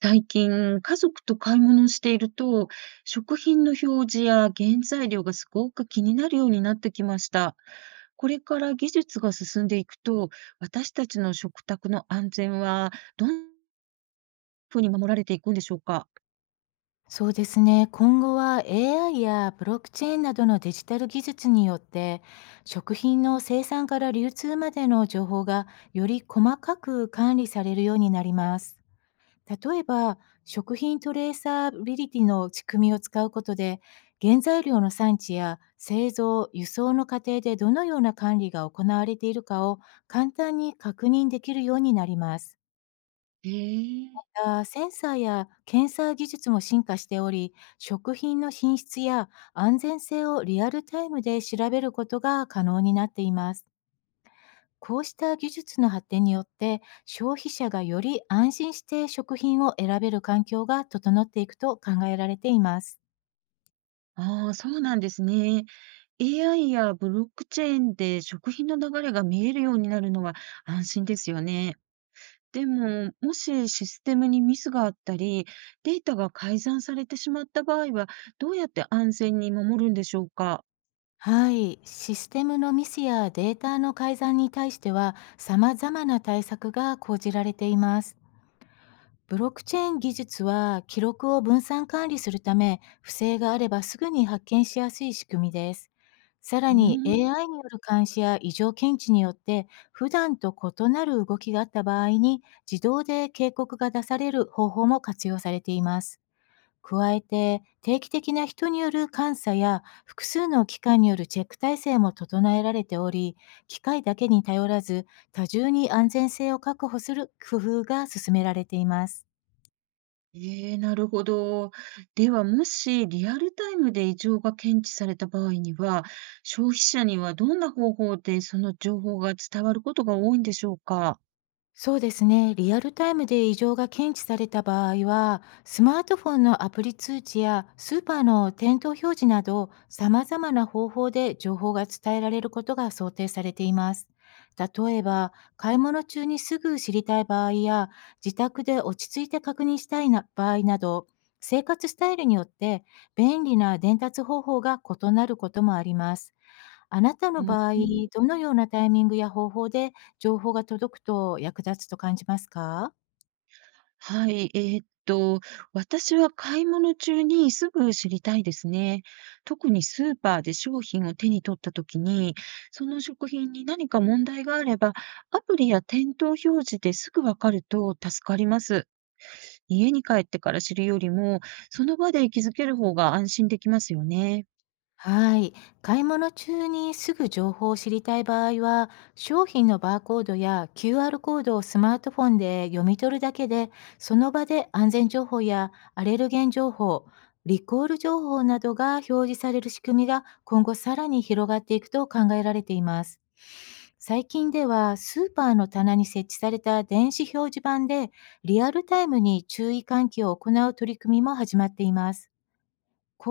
最近、家族と買い物をしていると、食品の表示や原材料がすごく気になるようになってきました。これから技術が進んでいくと、私たちの食卓の安全はどんなふうに守られていくんでしょうか。そうですね。今後は AI やブロックチェーンなどのデジタル技術によって、食品の生産から流通までの情報が、より細かく管理されるようになります。例えば、食品トレーサビリティの仕組みを使うことで、原材料の産地や製造、輸送の過程でどのような管理が行われているかを簡単に確認できるようになります。へえ。たセンサーや検査技術も進化しており、食品の品質や安全性をリアルタイムで調べることが可能になっています。こうした技術の発展によって、消費者がより安心して食品を選べる環境が整っていくと考えられています。ああ、そうなんですね。AI やブロックチェーンで食品の流れが見えるようになるのは安心ですよね。でも、もしシステムにミスがあったり、データが改ざんされてしまった場合は、どうやって安全に守るんでしょうか？はい、システムのミスやデータの改ざんに対しては、様々な対策が講じられています。ブロックチェーン技術は記録を分散管理するため、不正があればすぐに発見しやすい仕組みです。さらうーに ん。AI による監視や異常検知によって、普段と異なる動きがあった場合に自動で警告が出される方法も活用されています。加えて、定期的な人による監査や複数の機関によるチェック体制も整えられており、機械だけに頼らず多重に安全性を確保する工夫が進められています。ええ、なるほど。では、もしリアルタイムで異常が検知された場合には、消費者にはどんな方法でその情報が伝わることが多いんでしょうか？そうですね。リアルタイムで異常が検知された場合は、スマートフォンのアプリ通知やスーパーの店頭表示など、様々な方法で情報が伝えられることが想定されています。例えば、買い物中にすぐ知りたい場合や、自宅で落ち着いて確認したいな場合など、生活スタイルによって便利な伝達方法が異なることもあります。あなたのうー場合、ん。どのようなタイミングや方法で情報が届くと役立つと感じますか？はい、私は買い物中にすぐ知りたいですね。特にスーパーで商品を手に取ったときに、その食品に何か問題があれば、アプリや店頭表示ですぐわかると助かります。家に帰ってから知るよりも、その場で気づける方が安心できますよね。はい。買い物中にすぐ情報を知りたい場合は、商品のバーコードや QR コードをスマートフォンで読み取るだけで、その場で安全情報やアレルゲン情報、リコール情報などが表示される仕組みが今後さらに広がっていくと考えられています。最近ではスーパーの棚に設置された電子表示板でリアルタイムに注意喚起を行う取り組みも始まっています。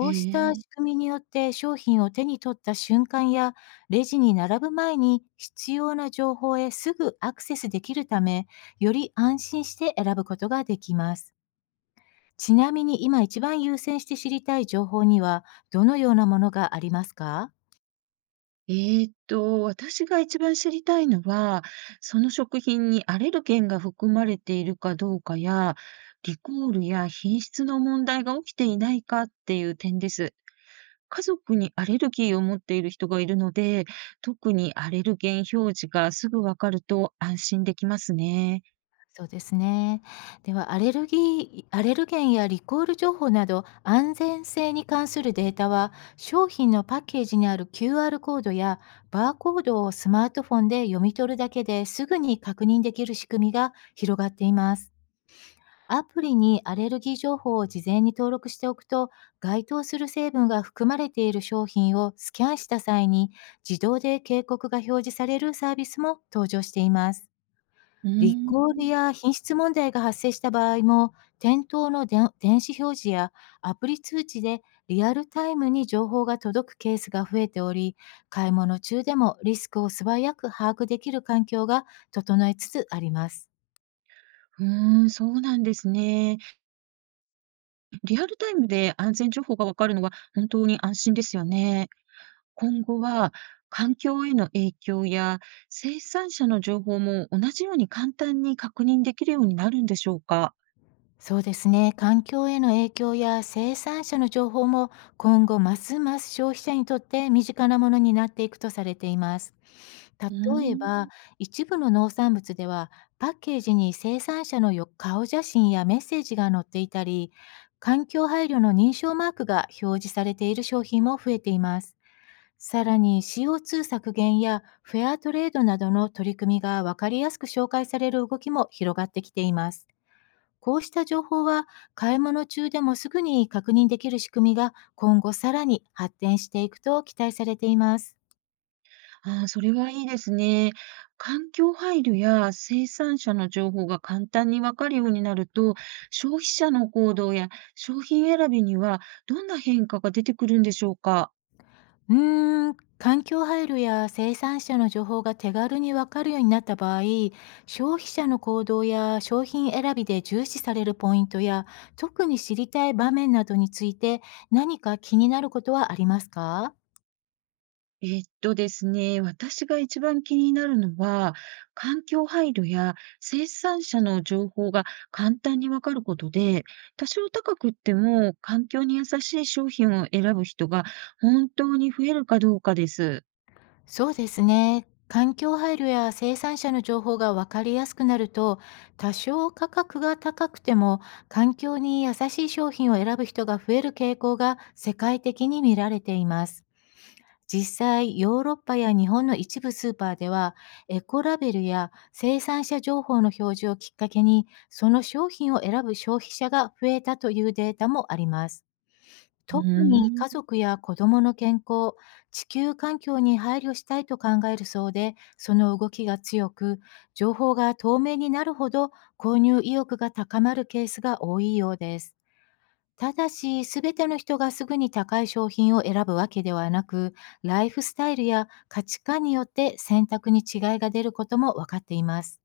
へうしたえ。仕組みによって商品を手に取った瞬間やレジに並ぶ前に必要な情報へすぐアクセスできるため、より安心して選ぶことができます。ちなみに今一番優先して知りたい情報にはどのようなものがありますか？ええと、私が一番知りたいのは、その食品にアレルゲンが含まれているかどうかや、リコールや品質の問題が起きていないかっていう点です。家族にアレルギーを持っている人がいるので、特にアレルゲン表示がすぐわかると安心できますね。そうですね。では、アレルギー、アレルゲンやリコール情報など安全性に関するデータは、商品のパッケージにある QR コードやバーコードをスマートフォンで読み取るだけですぐに確認できる仕組みが広がっています。アプリにアレルギー情報を事前に登録しておくと、該当する成分が含まれている商品をスキャンした際に、自動で警告が表示されるサービスも登場しています。うーリん。コールや品質問題が発生した場合も、店頭ので電子表示やアプリ通知でリアルタイムに情報が届くケースが増えており、買い物中でもリスクを素早く把握できる環境が整えつつあります。うーん、そうなんですね。リアルタイムで安全情報がわかるのは本当に安心ですよね。今後は環境への影響や生産者の情報も同じように簡単に確認できるようになるんでしょうか。そうですね。環境への影響や生産者の情報も今後ますます消費者にとって身近なものになっていくとされています。うー例えば、ん。一部の農産物ではパッケージに生産者のよ顔写真やメッセージが載っていたり、環境配慮の認証マークが表示されている商品も増えています。さらに CO2 削減やフェアトレードなどの取り組みが分かりやすく紹介される動きも広がってきています。こうした情報は買い物中でもすぐに確認できる仕組みが今後さらに発展していくと期待されています。ああ、それはいいですね。環境配慮や生産者の情報が簡単にわかるようになると、消費者の行動や商品選びにはどんな変化が出てくるんでしょうか。うーん、環境配慮や生産者の情報が手軽にわかるようになった場合、消費者の行動や商品選びで重視されるポイントや特に知りたい場面などについて何か気になることはありますか？ですね、私が一番気になるのは、環境配慮や生産者の情報が簡単にわかることで、多少高くっても環境に優しい商品を選ぶ人が本当に増えるかどうかです。そうですね。環境配慮や生産者の情報が分かりやすくなると、多少価格が高くても環境に優しい商品を選ぶ人が増える傾向が世界的に見られています。実際、ヨーロッパや日本の一部スーパーでは、エコラベルや生産者情報の表示をきっかけに、その商品を選ぶ消費者が増えたというデータもあります。う特にー家ん。族や子どもの健康、地球環境に配慮したいと考えるそうで、その動きが強く、情報が透明になるほど購入意欲が高まるケースが多いようです。ただし、すべての人がすぐに高い商品を選ぶわけではなく、ライフスタイルや価値観によって選択に違いが出ることも分かっています。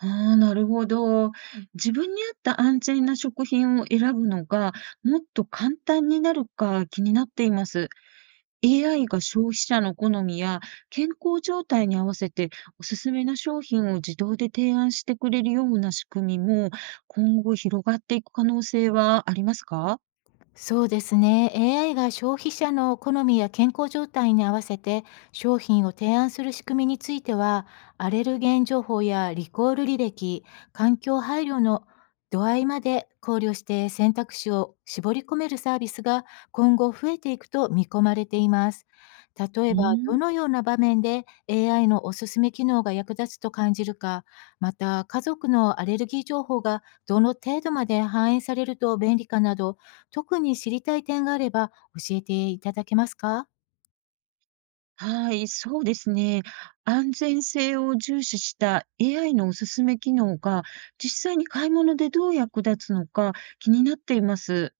ああ、なるほど。自分に合った安全な食品を選ぶのがもっと簡単になるか気になっています。AI が消費者の好みや健康状態に合わせておすすめの商品を自動で提案してくれるような仕組みも今後広がっていく可能性はありますか？そうですね。AI が消費者の好みや健康状態に合わせて商品を提案する仕組みについては、アレルゲン情報やリコール履歴、環境配慮の度合いまで考慮して選択肢を絞り込めるサービスが今後増えていくと見込まれています。例えうーば、どん。のような場面で AI のおすすめ機能が役立つと感じるか、また家族のアレルギー情報がどの程度まで反映されると便利かなど、特に知りたい点があれば教えていただけますか？はい、そうですね。安全性を重視した AI のおすすめ機能が実際に買い物でどう役立つのか気になっています。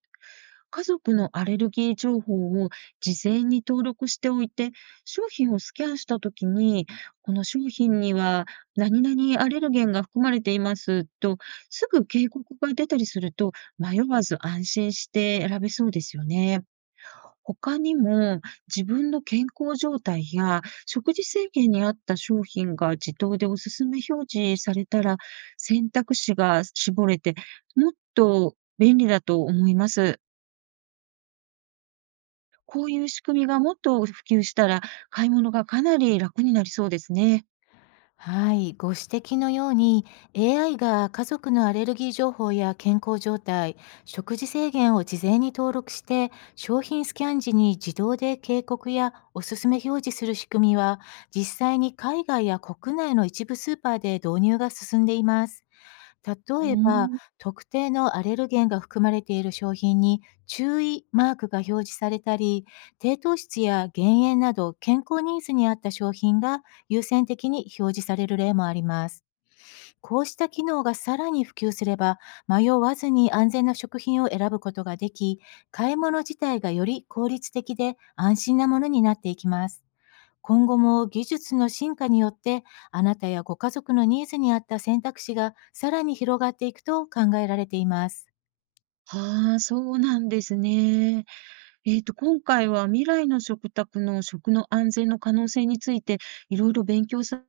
家族のアレルギー情報を事前に登録しておいて、商品をスキャンしたときに、この商品には何々アレルゲンが含まれていますと、すぐ警告が出たりすると、迷わず安心して選べそうですよね。他にも自分の健康状態や食事制限に合った商品が自動でおすすめ表示されたら選択肢が絞れてもっと便利だと思います。こういう仕組みがもっと普及したら、買い物がかなり楽になりそうですね。はい、ご指摘のように AI が家族のアレルギー情報や健康状態、食事制限を事前に登録して商品スキャン時に自動で警告やおすすめ表示する仕組みは実際に海外や国内の一部スーパーで導入が進んでいます。うー例えばん。特定のアレルゲンが含まれている商品に注意マークが表示されたり低糖質や減塩など健康ニーズに合った商品が優先的に表示される例もあります。こうした機能がさらに普及すれば、迷わずに安全な食品を選ぶことができ、買い物自体がより効率的で安心なものになっていきます。今後も技術の進化によって、あなたやご家族のニーズに合った選択肢がさらに広がっていくと考えられています。はあ、そうなんですね。今回は未来の食卓の食の安全の可能性について、いろいろ勉強さ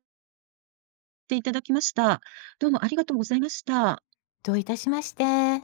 せていただきました。どうもありがとうございました。どういたしまして。